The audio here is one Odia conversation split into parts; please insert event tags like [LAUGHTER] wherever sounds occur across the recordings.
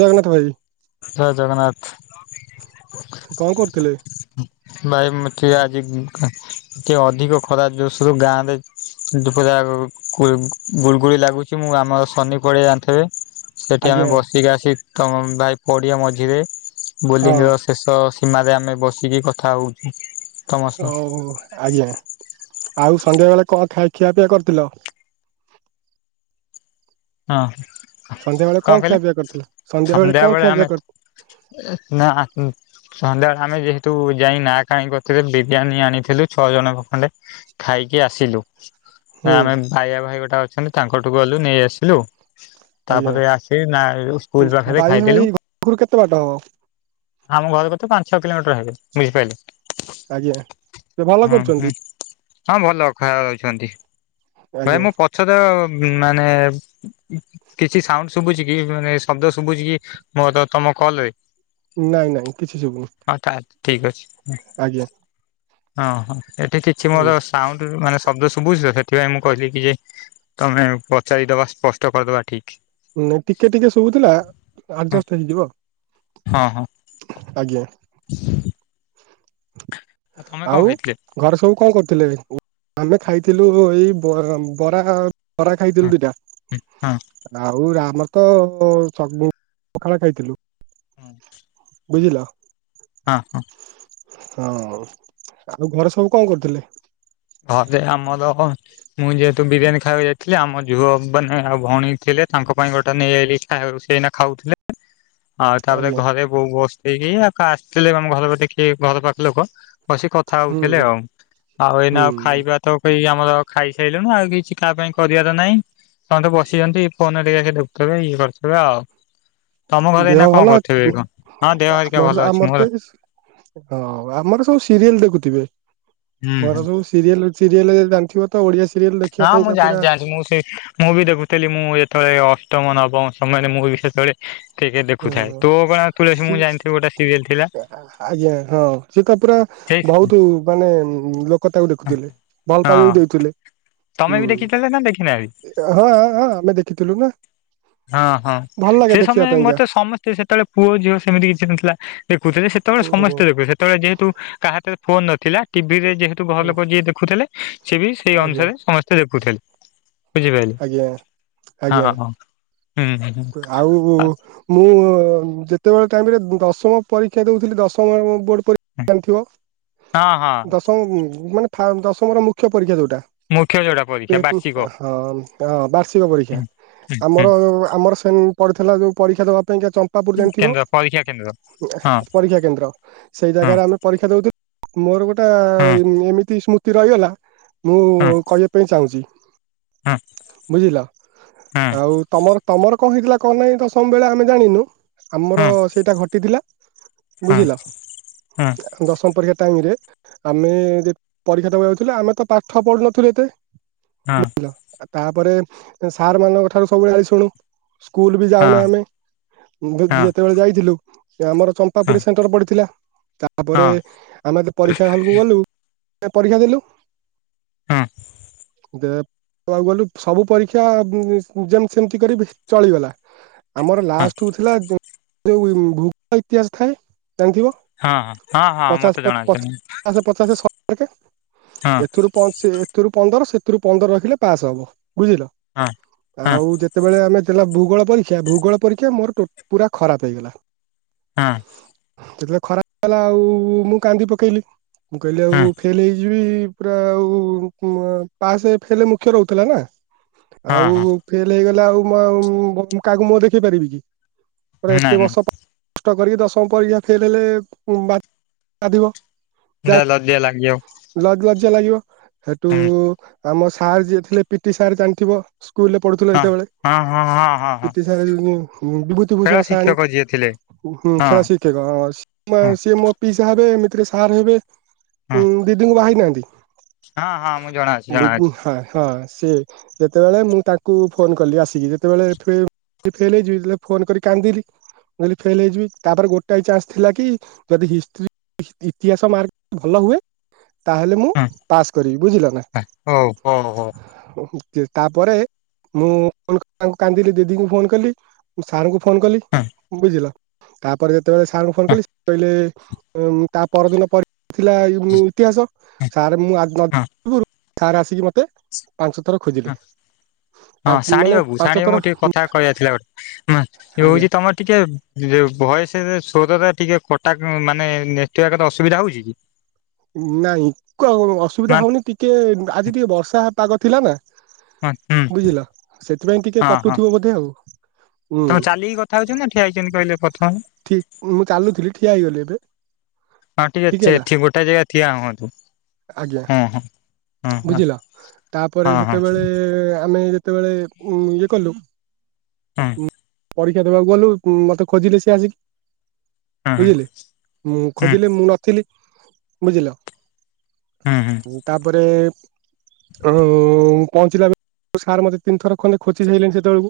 ଜଗନ୍ନାଥ ଭାଇ ଭାଇ ଜୟ କଣ କରୁଥିଲେ? ଜଗନ୍ନାଥ। ଭାଇ ମୁ ଠିକ୍ ଆଜି ଟିକେ ଅଧିକ ଖରା ଜୋଷରୁ ଗାଁ ରେ ଦୁଃଖ ଦା ର ପ ରା ଗୁଳିଗୁଳି ଲାଗୁଛି ମୁଁ ଆମ ଶନି କଡେଇ ଜାଣିଥିବେ? ଏଠି ଆଜ୍ଞା ଆମେ ବସିକି ଆସି ତମ ଭାଇ ପଡ଼ିଆ ମଝିରେ ହଁ ବୋଲିଂର ଶେଷ ସୀମାରେ ଆମେ ବସିକି କଥା ହଉଛୁ। ତମ ହ ସହ ଆଜ୍ଞା। ଆଉ ସନ୍ଧ୍ୟା ବେଳେ କଣ ଖାଇ ଖିଆ ପିଆ କରିଥିଲ? ହଁ। ସନ୍ଧ୍ୟାବେେଳେ କଣ ଖିଆ ପିଆ କରିଥିଲା? ସନ୍ଧ୍ୟା ବେଳେ କଣ ଖିଆ ପିଇଆ କରିଥିଲ? ନା ସନ୍ଧ୍ୟାବେଳେ ଆମେ ଯେହେତୁ ଯାଇ ନା ଖାଣି କରିଥିଲୁ ବିରିୟାନୀ ଆଣିଥିଲୁ ଛଅ ଜଣଙ୍କ ଖଣ୍ଡେ ଖାଇକି ଆସିଲୁ। ହୁଁ ଆମେ ଭାଇଆ ଭାଇ ଗୋଟା ଅଛନ୍ତି ତାଙ୍କଠୁ ଗଲୁ ନେଇ ଆସିଲୁ ଆଜ୍ଞା ତାପରେ ଆସ ନା ସ୍କୁଲ ପାଖରେ ବାଇ ଭାଇ ଖାଇଦଲୁ। ଘରରୁ କେତେ ବାଟ ହବ? ଆମ ଘର କ ପାଞ୍ଚ ଛଅ କିଲୋମିଟର ହେବେ ବୁଝିପାଇଲେ? ଆଜ୍ଞା। ସେ ଭଲ ହୁଁ କରୁଛନ୍ତି ହୁଁ ହଁ ଭଲ ଖାଇବା ଦୋଉଛନ୍ତି। ଆଜ୍ଞା ଭାଇ ମୁଁ ପଛ ତ ମାନେ କିଛି ସାଉଣ୍ଡ ଶୁଭୁଛି କି ମାନେ ଶବ୍ଦ ଶୁଭୁଛି କି ମୋ ତମ କଲ ରେ? ନାଇଁ ନାଇଁ କିଛି ଶୁବୁନି। ଠିକ୍ ଅଛି। ଆଜ୍ଞା। ହଁ ହଁ ଏଠି କିଛି ହୁଁ। ମୋର ସାଉଣ୍ଡ ମାନେ ଶବ୍ଦ ଶୁଭୁଛି ତ ସେଥିପାଇଁ ମୁଁ କହିଲି କି ଯେ ତମେ ପଚାରିଦବା ସ୍ପଷ୍ଟ କରିଦବା ଠିକ। ଟିକେ ଟିକେ ଶଭୁଥିଲା ଆଡଜଷ୍ଟ ହେଇଯିବ। ହଁ ହଁ। ଆଜ୍ଞା। [UNINTELLIGIBLE] ତମେ କଣ ଆଉ ଖାଇଥିଲେ? ଘରେ ସବୁ କଣ କରୁଥିଲେ? ଆମେ ଖାଇଥିଲୁ ଏଇ ବ ବରା ବରା ହଁ ଖାଇଥିଲୁ ଦିଇଟା। ହଁ ପୁରା ଆମର ତ ସଗ ପଖାଳ ଖାଇଥିଲୁ। ହୁଁ। ବୁଝିଲ? ଅହ। ହଁ ଆଉ ଘରେ ସବୁ କଣ କରୁଥିଲେ। ଘରେ ଆମର ମୁଁ ଯେହେତୁ ବିରିୟାନୀ ଖାଇବାକୁ ଯାଇଥିଲି ଆମ ଝୁଅ ମାନେ ଆଉ ଭଉଣୀ ଥିଲେ। ତାଙ୍କ ପାଇଁ ଗୋଟେ ନେଇ ଆଇଲି ସେ ଏଇନା ଖାଉଥିଲେ। ଆଉ ତାପରେ ଆଜ୍ଞା ଘରେ ବୋଉ ବସିଥିଲା ଆଉ ଆସିଥିଲେ ଆମ ଘର ଦେଖି ଘର ପାଖ ଲୋକ। ବସି କଥା ହୁଁ ହୋଉଥିଲେ ହୁଁ ଆଉ ଆଉ ଏଇନା ଆଉ ହୁଁ ଖାଇବା ତ କେହି ଆମର ଖାଇସାରିଲୁଣି ଆଉ କିଛି କାହା ପାଇଁ କରିବାର ନାହିଁ। ସମସ୍ତେ ବସିଛନ୍ତି ଫୋନ ଟିକେ ସେ ଦେଖୁଥିବେ ଏଇଆ କରୁଥିବେ ଆଉ। ତମ ଘରେ ଏଇନା କଣ କରୁଥିବେ ଏ କଣ? ହଁ ଦେହ ହେରିକା ଆମ ଭଲ ଅଛି ଆମର ମୋର ତ ହଁ ଆମର ସବୁ ସିରିଏଲ୍ ଦେଖୁଥିବେ। ହୁଁ ହୁଁ। ଆମର ସବୁ ସିରିଏଲ୍ ସିରିଏଲ୍ ଜାଣିଥିବେ ତ ଓଡିଆ ସିରିଏଲ୍। ହଁ ମୁଁ ଜାଣିଚି ଜାଣିଚି ମୁଁ ସେଇ ମୁଁ ବି ଦେଖୁଥିଲି ଏଥିରେ ଅ ଅଷ୍ଟମ ନବମ ସମୟରେ ମୁଁ ବି ସେତେବେଳେ କ୍ରିକେଟ ଦେଖୁଥାଏ ଓହୋ ତୋ ଅଗଣା ତୁଳସୀ ମୁଁ ଜାଣିଥିବି ଗୋଟେ ସିରିଏଲ ଥିଲା ଆଜ୍ଞା ହଁ ସେ ତ ପୁରା। ସେଇ ବହୁତ ମାନେ ଲୋକ ତାକୁ ଦେଖୁଥିଲେ ବହୁତ୍ ଟାଇମ୍ ବି ହଁ ଦୋଉଥିଲେ। ତମେ ବି ହୁଁ ଦେଖିଥିଲେ ନା ଦେଖିନାହାନ୍ତି ହଁ ହଁ ଆମେ ଦେଖିଥିଲୁ। ହଁ ହଁ ଭଲ ଲାଗେ ସେ ଦେଖିବା ସମୟ ପାଇଁକା ମତେ ସମସ୍ତେ ସେତେବେଳେ ପୁଅ ଝିଅ ସେମିତି କିଛି ନଥିଲା। ଦେଖୁଥିଲେ ସେତେବେଳେ ଆଜ୍ଞା ସମସ୍ତେ ଦେଖୁଥିଲେ ସେତେବେଳେ ଯେହେତୁ କାହାରେ ପାଖରେ ଫୋନ୍ ନଥିଲା ଟିଭିରେ ଯେହେତୁ ଘର ଆଜ୍ଞା ଲୋକ ଯିଏ ଆଜ୍ଞା ଦେଖୁଥିଲେ। ବୁଝିପାରିଲେ ଆଜ୍ଞା ହଁ ଆଜ୍ଞା। ହଁ ହୁଁ ହୁଁ ଯେତେବେଳେ ଟାଇମ୍ ରେ ମୁଁ ଦଶମ ପରୀକ୍ଷା ଦେଉଥିଲି ଦଶମ ବୋଡ଼ ପରୀକ୍ଷା। [UNINTELLIGIBLE] ଜାଣିଥିବ ହଁ ହଁ ଦଶମ ଉଁ ଦଶମ ର ମୂଖ୍ୟ ପରୀକ୍ଷା ଯୋଉଟା। ମୁଖ୍ୟ ଯୋଉଟା ଟା ପରୀକ୍ଷା ବାର୍ଷିକ [UNINTELLIGIBLE] ହଁ। ହଁ ବାର୍ଷିକ ପରୀକ୍ଷା ହୁଁ ହୁଁ ହୁଁ ଆମର ଆମର ସେନ ପଡ଼ିଥିଲା ଯୋଉ ପରୀକ୍ଷା ଦବା ପାଇଁ କା ଚମ୍ପାପୁର୍ ଜାଣିଥିବ କେନ୍ଦ୍ର ପରୀକ୍ଷା କେନ୍ଦ୍ର ହଁ ପରୀକ୍ଷା କେନ୍ଦ୍ର ସେଇ ହଁ ଜାଗାରେ ଆମେ ପରୀକ୍ଷା ଦୋଉଥିଲୁ। ମୋର ଗୋଟେ ହଁ ଏମ୍ ଏମିତି ସ୍ମୃତି ରହିଗଲା ମୁଁ ହଁ କହିବା ପାଇଁ ଚାହୁଁଚି। ହଁ ବୁଝିଲ ହଁ ଆଉ। କଣ ହେଇଥିଲା କଣ ନାହିଁ ଦଶମ୍ ବେଳେ ତ ଆମେ ଜାଣିନୁ। ଆମର ହଁ ସେଇଟା ଘଟିଥିଲା ହଁ ହଁ ବୁଝିଲ ହଁ ଦଶମ ପରୀକ୍ଷା ଟାଇମରେ ଆମେ ଯେତ୍ ପରୀକ୍ଷାଦବାକୁ ଯାଉଥିଲୁ ଆମେ ତ ପାଠ ପଢୁନଥିଲୁ ଏତେ ହଁ। ତାପରେ ସାର୍ ମାନଙ୍କ ଠାରୁ ସବୁବେଳେ ଗାଳି ଶୁଣୁ। ସ୍କୁଲ୍ ବି ହଁ ହଁ ଯାଉନା ଆମେ ହଁ ହଁ ଯେତେବେଳେ ଯାଇଥିଲୁ। ଆମର ଚମ୍ପାପୁରୀ ସେଣ୍ଟର ପଡିଥିଲା ତାପରେ ହଁ ଆମେ ପରୀକ୍ଷା ହଲ୍ କୁ ଗଲୁ। ପରୀକ୍ଷା ଦେଲୁ। ହୁଁ। ଦେବାକୁ ଗଲୁ ସବୁ ପରୀକ୍ଷା ଯେମତି ସେମିତି କରି ଚଳିଗଲା। ଆମର ହଁ ଲାଷ୍ଟ୍ କୁ ଥିଲା ଯୋଉ ଭୁଗୋଳ ଇତିହାସ ଥାଏ। ଜାଣିଥିବ ହଁ ହଁ ମତେ ଜଣାଅଛି ପଚାଶ ପଚାଶ ଶହେ। ହଁ ଏଥିରୁ ପନ୍ଦର ସେଥିରୁ ପନ୍ଦର ରଖିଲେ ପାସ୍ ହବ। ବୁଝିଲ ହଁ ହଁ ଆଉ ଯେତେବେଳେ ଆମେ। ଦେଲୁ ଭୁଗୋଳ ପରୀକ୍ଷା ଭୂଗୋଳ ପରୀକ୍ଷା ମୋର ଟୋଟ୍ ପୁରା ଖରାପ ହେଇଗଲା ହଁ। ଯେତୋଳେ ଖରାପ୍ ହେଲା ଆଉ ମୁଁ କାନ୍ଦି ପକେଇଲି ମୁଁ କହିଲି ହଁ ଆଉ ଫେଲ୍ ହେଇଯିବି। ପୁରା ଆଉ କୁଁ ପାସେ ଫେଲେ ମୁଖ୍ୟ ରହୁଥୁଲା ନାଁ। ହଁ ଆଉ ହଁ ଫେଲ୍ ହେଇଗଲେ ଆଉ ମୁଁ ଆଉ ଭ ମୁଁ କାହାକୁ ମୁହଁ ଦେଖେଇ ପାରିବି କି? ପୁରା ଏତେ ନାଇଁ ନାଇଁ ବର୍ଷ ପା ଟ କରିକି ଦଶମ ପରୀକ୍ଷା ଫେଲ୍ ହେଲେ ଉଁ ବା ବାଧିବ। ଯାହା ଲଜ୍ଜା ଲାଗିବ। ଜ୍ଜା ଲାଗିବ ହେଟୁ ହଁ ଆମ ସାର୍ ଯିଏ ଥିଲେ ପିଟି ସାର୍ ଜାଣିଥିବ। ସ୍କୁଲରେ ପଢୁଥୁଲୁ ଏତେବେଳେ ହଁ ହଁ ହଁ ହଁ ହଁ ହଁ ପିଟି ସାର୍ ଉଁ ବିଭୂତି ଖେଳ ଭୂଷଣ ସହାଣୀ। ଶିକ୍ଷକ ଯିଏ ଥିଲେ ହୁଁ ହଁ ଖେଳ ଶିକ୍ଷକ ହଁ ସି ମା ହଁ ସିଏ ମୋ ପିଇସା ହେବେ ଏମ୍ ଥିରେ ସାର୍ ହେବେ ହଁ ଉଁ ଦିଦିଙ୍କୁ ବାହାହେଇ ନାହାନ୍ତି? ହଁ ହଁ ମୁଁ ଜଣାଅଛି ବ ବୁ ଜଣାଅଛି ହଁ ହଁ। ସେ ଯେତେବେଳେ ମୁଁ ତାଙ୍କୁ ଫୋନ୍ କଲି ଆସିକି ଯେତେବେଳେ ଏଫ୍ ଯେ ଫେଲ୍ ହେଇଯିବି ଯେଲେ ଫୋନ୍ କରି କାନ୍ଦିଲି। ଯଦି ଫେଲ୍ ହେଇଯିବି ତାପରେ ଗୋଟାଏ ଚାନ୍ସ୍ ଥିଲା କି ଯଦି ହିଷ୍ଟ୍ରି ହି ଇତିହାସ ମାର୍କ ଭଲ ହୁଏ ତାହେଲେ ମୁଁ ହଁ ପାସ୍ କରିବି ବୁଝିଲ ନାଁ? ହଉ ହଉ ହଉ ଯେ ତାପରେ ମୁଁ [INAUDIBLE] କାନ୍ଦିଲି ଦିଦିଙ୍କୁ ଫୋନ୍ କଲି ସାର୍ ଙ୍କୁ ଫୋନ୍ କଲି ହଁ ବୁଝିଲ ତାପରେ ଯେତୋଳେ ସାର୍ ଙ୍କୁ ଫୋନ୍ କଲି ହଁ ସେ କହିଲେ ଏମ୍ ତା ପରଦିନ ପର ଥିଲା ଇମ୍ ଇତିହାସ ସାର୍ ମୁଁ ଆ ଜ ହଁ ହଁ ଗୁରୁ ସାର୍ ଆସିକି ମତେ ପାଞ୍ଚ ଥର ଖୋଜିଲେ ପାଁ ହଁ ସାଣି ମାନେ ବାବୁ ପାଞ୍ଚ ଥର ଉଁ ମା ଯୋଉ ହୋଉଚି ତମର ଟିକେ ଯୋଉ ଭଏସ୍ ରେ ସୋରରା ଟିକେ କଟା ମାନେ ନେଟୱାର୍କର ଅସୁବିଧା ହଉଚି କି? ନାଇଁ କ ଅସୁବିଧା ହଁ ହଉନି ଟିକେ ଆଜି ଟିକେ ବର୍ଷା ପାଗ ଥିଲା ନାଁ ହଁ ବୁଝିଲ ସେଥିପାଇଁ ଟିକେ ହଁ କଟୁଥିବ ବୋଧେ ଆଉ। ଉଁ ତମେ ଚାଲିକି କଥା ହଉଛନ୍ତି ନା ଠିଆ ହେଇଛନ୍ତି କହିଲେ ପ୍ରଥମ ଠିକ୍ ମୁଁ ଚାଲୁଥିଲି ଠିଆ ହେଇଗଲି ଏବେ। ହଁ ଟିକେ ଠିକ ଚେ ହେଲା ଥିମୁଟା ଜେଗା ଠିଆ ହୁଅନ୍ତୁ। ଆଜ୍ଞା ହଁ ହଁ ହଁ ବୁଝିଲ? ତାପରେ ହଁ ହଁ ସେତେବେଳେ ଆମେ ତେବେଳେ ଉଁ ଇଏ କଲୁ ହଁ ଉଁ ପରୀକ୍ଷା ଦବାକୁ ଗଲୁ କୁଁ ମତେ ଖୋଜିଲେ ସିଏ ଆସିକି। ହୁଁ ହୁଁ ବୁଝିଲେ? ମୁଁ ହୁଁ ଖୋଜିଲେ ମୁଁ ନଥିଲି ବୁଝିଲ? ହୁଁ ହୁଁ ଉଁ ତାପରେ ଓ ପହଞ୍ଚିଲା ବେ ସାର୍ ମତେ ତିନି ଥର ଖଣ୍ଡେ ଖୋଜି ସାଇଲେଣି ସେତୋଳୁକୁ।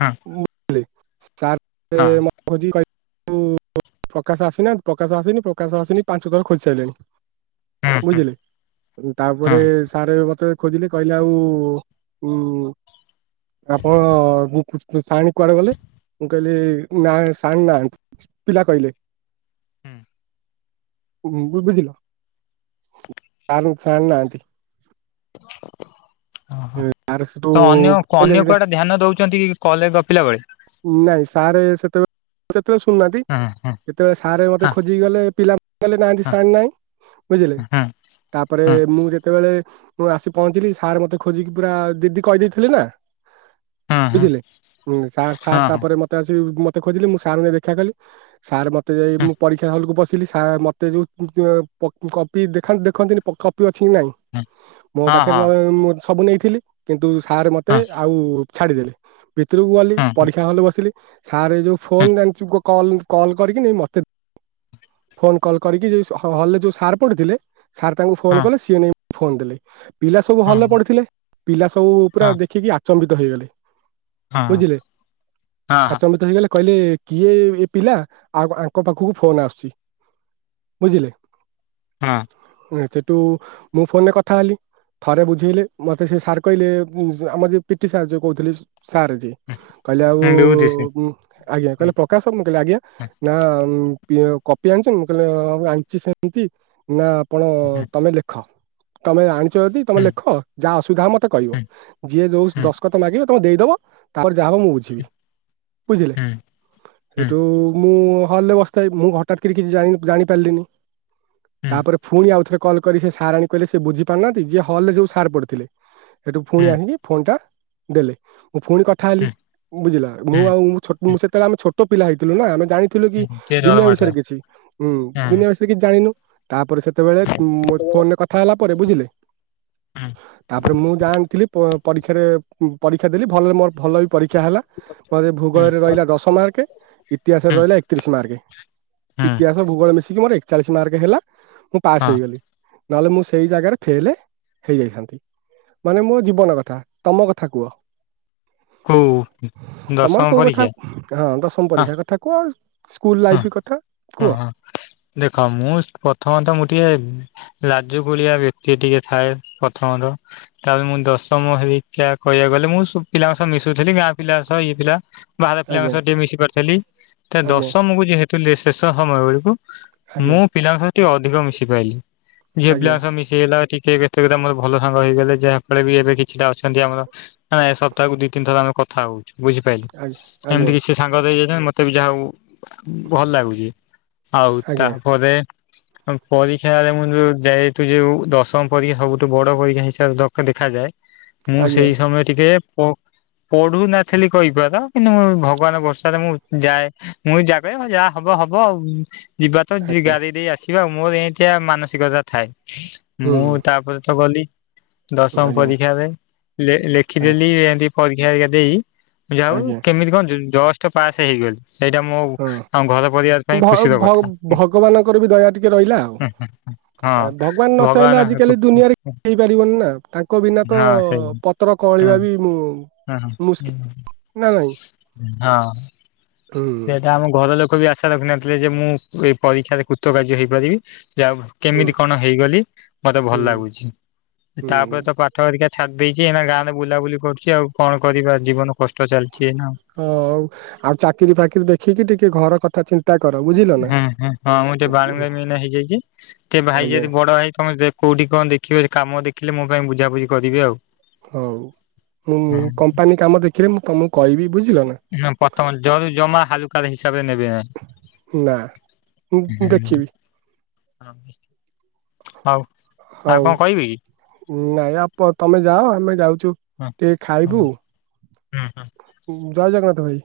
ହଁ [INAUDIBLE] ସାର୍ ହଁ ମତେ ଖୋଜିଲି କ ଆଉ ପ୍ରକାଶ ଆସିନାହାନ୍ତି। ପ୍ରକାଶ ଆସିନି ପ୍ରକାଶ ଆସିନି ପାଞ୍ଚ ଥର ଖୋଜି ସାଇଲେଣି। ହୁଁ ବୁଝିଲେ? ହୁଁ ତାପରେ ସାରେ ମତେ ଖୋଜିଲେ କହିଲେ ଆଉ ଉଁ ଆପଣ ଉଁ ଖୁ ଖୁ ସାଇନ୍ କୁଆଡ଼େ ଗଲେ? ମୁଁ କହିଲି ନାଁ ସାଇନ୍ ନାହାନ୍ତି ପିଲା କହିଲେ। ହୁଁ ଉଁ ବୁ ବୁଝିଲ? ଆଲୋ ସାର୍ ନାହାନ୍ତି। ଅ ହଁ ଆର୍ ସେଠୁ ତ ଅନ୍ୟ ଅନ୍ୟ ପଳେଇଲେ। କୁଆଡ଼େ ଧ୍ୟାନ ଦଉତନ୍ତି କଲେ ଗପିଲା ବେଳେ। ନାଇଁ ସାରେ ସେତେବେ ପ ତ ଶୁଣୁନାହାନ୍ତି ହଁ ହଁ କେତେ ସାରେ ହଁ ମତେ ଖୋଜିକି ଗଲେ ପିଲା କଣ କଲେ ନାଁ ନାହାନ୍ତି ସହାଣୀ ନାହିଁ। ବୁଝିଲେ ହୁଁ। ତାପରେ ମୁଁ ଯେତେବେଳେ ମୁଁ ଆସି ପହଞ୍ଚିଲି ସାର୍ ମତେ ଖୋଜିକି ପୁରା ଦିଦି କହିଦେଇଥିଲି ନାଁ ହଁ ହଁ ବୁଝିଲେ? ଉଁ ସା ସାର୍ ତାପରେ ମତେ ଆସି ଇଉ ମତ ଖୋଜିଲେ ମୁଁ ସାର୍ ଙ୍କୁ ଯାଇ ନେଇ ଦେଖାକଲି ସାର୍ ମତେ ଯାଇ ହଁ ମୁଁ ହଁ ପରୀକ୍ଷା ହଲ୍ କୁ ବସ୍ ଚୁଲି ସା ମତେ ଯୋଉ ଇଏ ପ କପି ଦେଖା ଦେଖନ୍ତି ନି ପ କପି ଅ କିଛି ନାହିଁ, ମୋ ହଁ ହଁ ପାଖରେ ମୁ ସବୁ ନେଇଥିଲି, କିନ୍ତୁ ସାର୍ ମୋତେ ଆଉ ଛାଡ଼ିଦେଲି, ଭିତରକୁ ଗଲି ହଁ ହଁ ପରୀକ୍ଷା ହେଲେ ବସିଲି। ସାର୍ ଏ ଯୋଉ ହଁ ଫୋନ ଜାଣିଛୁଲ କଲ୍ କରିକି ମତେ ଫୋନ କଲ୍ କରିକି, ଯ ହଲରେ ଯୋଉ ସାର୍ ପଢୁଥିଲେ, ସାର୍ ତାଙ୍କୁ ଫୋନ ହଁ କଲେ ସିଏ ନେଇ ଫୋନ ଦେଲେ, ପିଲା ସବୁ ହଁ ଭଲ ପଡିଥିଲେ, ପିଲା ସବୁ ପୁରା ହଁ ଦେଖିକି ଆଚମ୍ବିତ ହେଇଗଲେ। ହଁ ବୁଝିଲେ, ହଁ ହଁ ଆଚବିତ ହେଇଗଲେ କହିଲେ କିଏ, ଏ ପିଲା, ଆଉ ଆଙ୍କ ପାଖକୁ ଫୋନ ଆସୁଛି, ବୁଝିଲେ ହଁ ସେଠୁ, ମୁଁ ଫୋନରେ କଥା ହେଲି। ଥରେ ବୁଝେଇଲେ, ମତେ ସେ ସାର୍ କହିଲେ, ଆମର ଯ ପିଟି ସାର୍ ଯୋଉ କହୁଥିଲେ ସାର୍ ଯେ କହିଲେ ଆଉ, ବିଭୂତି ସିଂ ଆଜ୍ଞା, ହୁଁ କହିଲେ ପ୍ରକାଶ, ମୁଁ କହିଲି ଆଜ୍ଞା ନା କପି ଆଣିଛ, ମୁଁ କହିଲେ ଆଣିଛି ସେମିତି, ନା ଆପଣ ହୁଁ ତମେ ଲେଖ ତମେ ଆଣିଛ ଯଦି ତମେ ହୁଁ ଲେଖ, ଯାହା ଅସୁବିଧା ମତେ କହିବ, ହୁଁ ଯିଏ ଯୋଉ ହୁଁ ଦଶଖତ ମାଗିବ ତମେ ଦେଇ ତାପ ଯାହାବ ମୁ ବୁଝିବି, ବୁଝିଲେ ହୁଁ ହୁଁ ମୁ ହଲରେ ବସିଥାଏ, ମୁଁ ହଠାତ୍ କରି କିଛି ଜାଣିପାରିଲିନି ହୁଁ ତାପରେ ପୁଣି ଆଉଥରେ କଲ୍ କରି ସେ ସାର ଙ୍କୁ କହିଲେ- ସେ ବୁଝି ପାରୁନାହାନ୍ତି, ଯିଏ ହଲ ରେ ଯଉ ସାର ପଡିଥିଲେ ସେଠୁ ପୁଣି ହୁଁ ଆସିକି ଫୋନଟା ଦେଲେ। ମୁଁ ପୁଣି କଥା ହେଲି, ହୁଁ ବୁଝିଲେ, ମୁଁ ହୁଁ ଆଉ ସେତେବେଳେ ଆମେ ଛୋଟ ପିଲା ହେଇଥିଲୁ ନା, ଆମେ ଜାଣିଥିଲୁ କି ହୁଁ କିଏ ଜଳ ଦୁନିଆ ମଠ ବିଷୟରେ କିଛିଁ, ହୁଁ ଦୁନିଆ ବିଷୟରେ କିଛି ଜାଣିନୁ। ତାପରେ ସେତେବେଳେ ଫୋନରେ କଥା ହେଲା ପରେ, ବୁଝିଲେ ହୁଁ ତାପରେ, ମୁଁ ଜାଣିଥିଲି ପରୀକ୍ଷାରେ ପରୀକ୍ଷ ଶୀା [UNINTELLIGIBLE] ଦେଲି ଭଲରେ ମୋର ଭଲ ବି ପରୀକ୍ଷା ହେଲା, ମୋତେ ହୁଁ ଭୂଗୋଳରେ ରହିଲା ଦଶ ମାର୍କ। ଇତିହାସରେ ହୁଁ ରହିଲା ଏକତିରିଶ ମାର୍ଗେ ହୁଁ ଇତିହାସ ଭୂଗୋଳ ମିଶିକି ମୋର ଏକଚାଳିଶ ମାର୍କ ହେଲା, ମୁଁ ପାସ୍ ହଁ ହେଇଗଲି। ନହେଲେ ମୁଁ ସେଇ ଜାଗାରେ ଫେଲେ ହେଇଯାଇଥାନ୍ତି ମାନେ ମୋ ଜୀବନ କଥା, ତମ କଥା କୁହ? ହଉ ତମର କୋଉ କଥା, ହଁ ଦଶମ ହଁ ପରୀକ୍ଷା କଥା କୁହ ସ୍କୁଲ ଲାଇଫ କଥା ଓ କୁହ ହ ଦେଖ, ମୁ ପ୍ରଥମତ ମୁଁ ଟିକେ ଲାଜୁକୁଳିଆ ବ୍ୟକ୍ତି ଟିକେ ଥାଏ ପ୍ରଥମ, ତାପ ମୁଁ ଦଶମ ହେରିକା କହିବାକୁ ଗଲେ, ମୁଁ ସବୁ ପିଲାଙ୍କ ସହ ମିଶୁଥିଲି, ଗାଁ ପିଲାଙ୍କ ସହ, ଇଏ ପିଲା ବାହାର ପିଲାଙ୍କ ଆଜ୍ଞା ସହି ଟିକେ ମିଶି ପାରିଥିଲି, ତ ଆଜ୍ଞା ଦଶମକୁ ଯେହେତୁ ଶେଷ ସମୟ ବେଳକୁ ଆଜ୍ଞା ମୁଁ ପିଲାଙ୍କ ସ ଟିକେ ଅଧିକ ମିଶି ପାରଲି, ଝିଅ ଆଜ୍ଞା ପିଲାଙ୍କ ସହ ମିଶିହେଲା କି କେତେକଟ ମୋର ଭଲ ସାଙ୍ଗ ହେଇଗଲେ, ଯାହାଫଳରେ ବି ଏବେ କିଛିଟା ଅଛନ୍ତି ଆମର ନା ଏ ସବ ତାକୁ ଦି ତିନି ଥର ଆମେ କଥା ହଉଛୁ, ବୁଝିପାରିଲି ଆଜ୍ଞା ଏମିତି କିଛି ସେ ସାଙ୍ଗରେ ହେଇଯାଇ ମୋତେ ବି ଯାହାଉ ଭଲ ଲାଗୁଛି, ଆଉ ଆଜ୍ଞା ତାପରେ ପରୀକ୍ଷରେ ମୁଁ ଯୋଉ ଯେହେତୁ ଯୋଉ ଦଶମ ପରୀକ୍ଷା ସବୁଠୁ ବଡ ପରୀକ୍ଷା ହିସାବରେର ଦେଖାଯାଏ ମୁଁ ଆଜ୍ଞା ସେଇ ସମୟ ଟିକେ ପଢୁ ନଥିଲି କହିପାର, ତ କିନ୍ତୁ ମୁଁ ଭଗବାନ ଭର୍ଷାରେ ମୁଁ ଯାଏ, ମୁଁ ଯା କରେ ଯାହା ହବ ହବ ଆଉ, ଯିବା ତ ଆଜ୍ଞା ଗାରେଇ ଦେଇ ଆସିବା, ମୋର ଏମିତିଆ ମାନସିକତା ଥାଏ। ହୁଁ ମୁଁ ତାପରେ ତ ଗଲି ଦଶମ ଆଜ୍ଞା ପରୀକ୍ଷାରେ ଲେଖିଦେଲି, ଏମତି ପରୀକ୍ଷା ପରକ୍ଷା ଦେଇ ମୁଁ ଯାଉ ଆଜ୍ଞା କେମିତି କଣ ଜଷ୍ଟ ପାସ୍ ହେଇଗଲି। ସେଇଟା ମୋ ଆମ ଘର ପରିବାର ପାଇଁ ହଁ ଖୁସିର ଭ କଥା ଭଗବାନଙ୍କର ବି ଦୟା ଟିକେ ରହିଲା ଆଉ ହଁ ଭଗବାନ ନ ଚାହିଁଲେ ଆଜିିକାଲି ଭଗବାନ ଦୁନିଆରେ ହେଇପାରିବନି ନା ତାଙ୍କ ବିନା ତ ହଁ ସେଇ ପତ ହଁ କଳିବା ବି ମୁଁ ହଁ, ହଁ, ମୁସ୍କିଲ ନା ନାଇଁ [UNINTELLIGIBLE] ହୁଁ ସେଟା ଆମ ଘ ଘର ଲୋକ ବି ଆଶା ରଖି ନଥିଲେ ଯେ, ମୁଁ ଏଇ ପରୀକ୍ଷାରେ କୃତ କାର୍ଯ୍ୟ ହେଇପାରିବି! ଯଉ ହୁଁ କେମିତି କଣ ହେଇଗଲି, ମତେ ଭଲ ହୁଁ ଲାଗୁଛି, ହୁଁ ତାପରେ ତ ପାଠ ହେରିକା ଛାଡି ଦେଇଛି, ଏନା ଗାଁରେ ବୁଲାବୁଲି କରୁଛି ଆଉ କଣ କରିବା ଜୀବନ କଷ୍ଟ ଚାଲିଛି। ଏଇନା ହୁଁ ହଉ ଆଉ ଚାକିରି ଫାକିରି ଦେଖିକି ଟିକେ ଘର କଥା ଚିନ୍ତା। କର ବୁଝିଲ ନା। ହୁଁ ହୁଁ ହଁ ମୁଁ ଟିକେ ବାଳୁଙ୍ଗା ମିଏଇନା ହେଇଯାଇଛି ଟିକେ ଭାଇ ଆଜ୍ଞା ଯଦି ବଡ ହୋଇଥିବ କୋଉଠି କଣ ଦେଖିବେ କାମ ଦେଖିଲେ ମୋ ପାଇଁ ବୁଝାାବୁଝି କରିବି ଆଉ। ହଉ ମୁଁ କମ୍ପାନୀ କାମ ଦେଖିଲେ ମୁ ତମକୁ କହିବି ବୁଝିଲ ନା। ହଁ ପ୍ରଥମ ଜରୁ ଜମା ହାଲୁକା ହିବ ରେ ନେବେ ନା? ନା ମୁଁ ଦେଖିବି ହଁ। ହଉ ନାଇଁ ଆପ ତମେ ଯାଅ ଆମେ ଯାଉଚୁ। ଟିକେ କି? ଖାଇବୁ ଜୟ ଜଗନ୍ନାଥ ଭାଇ।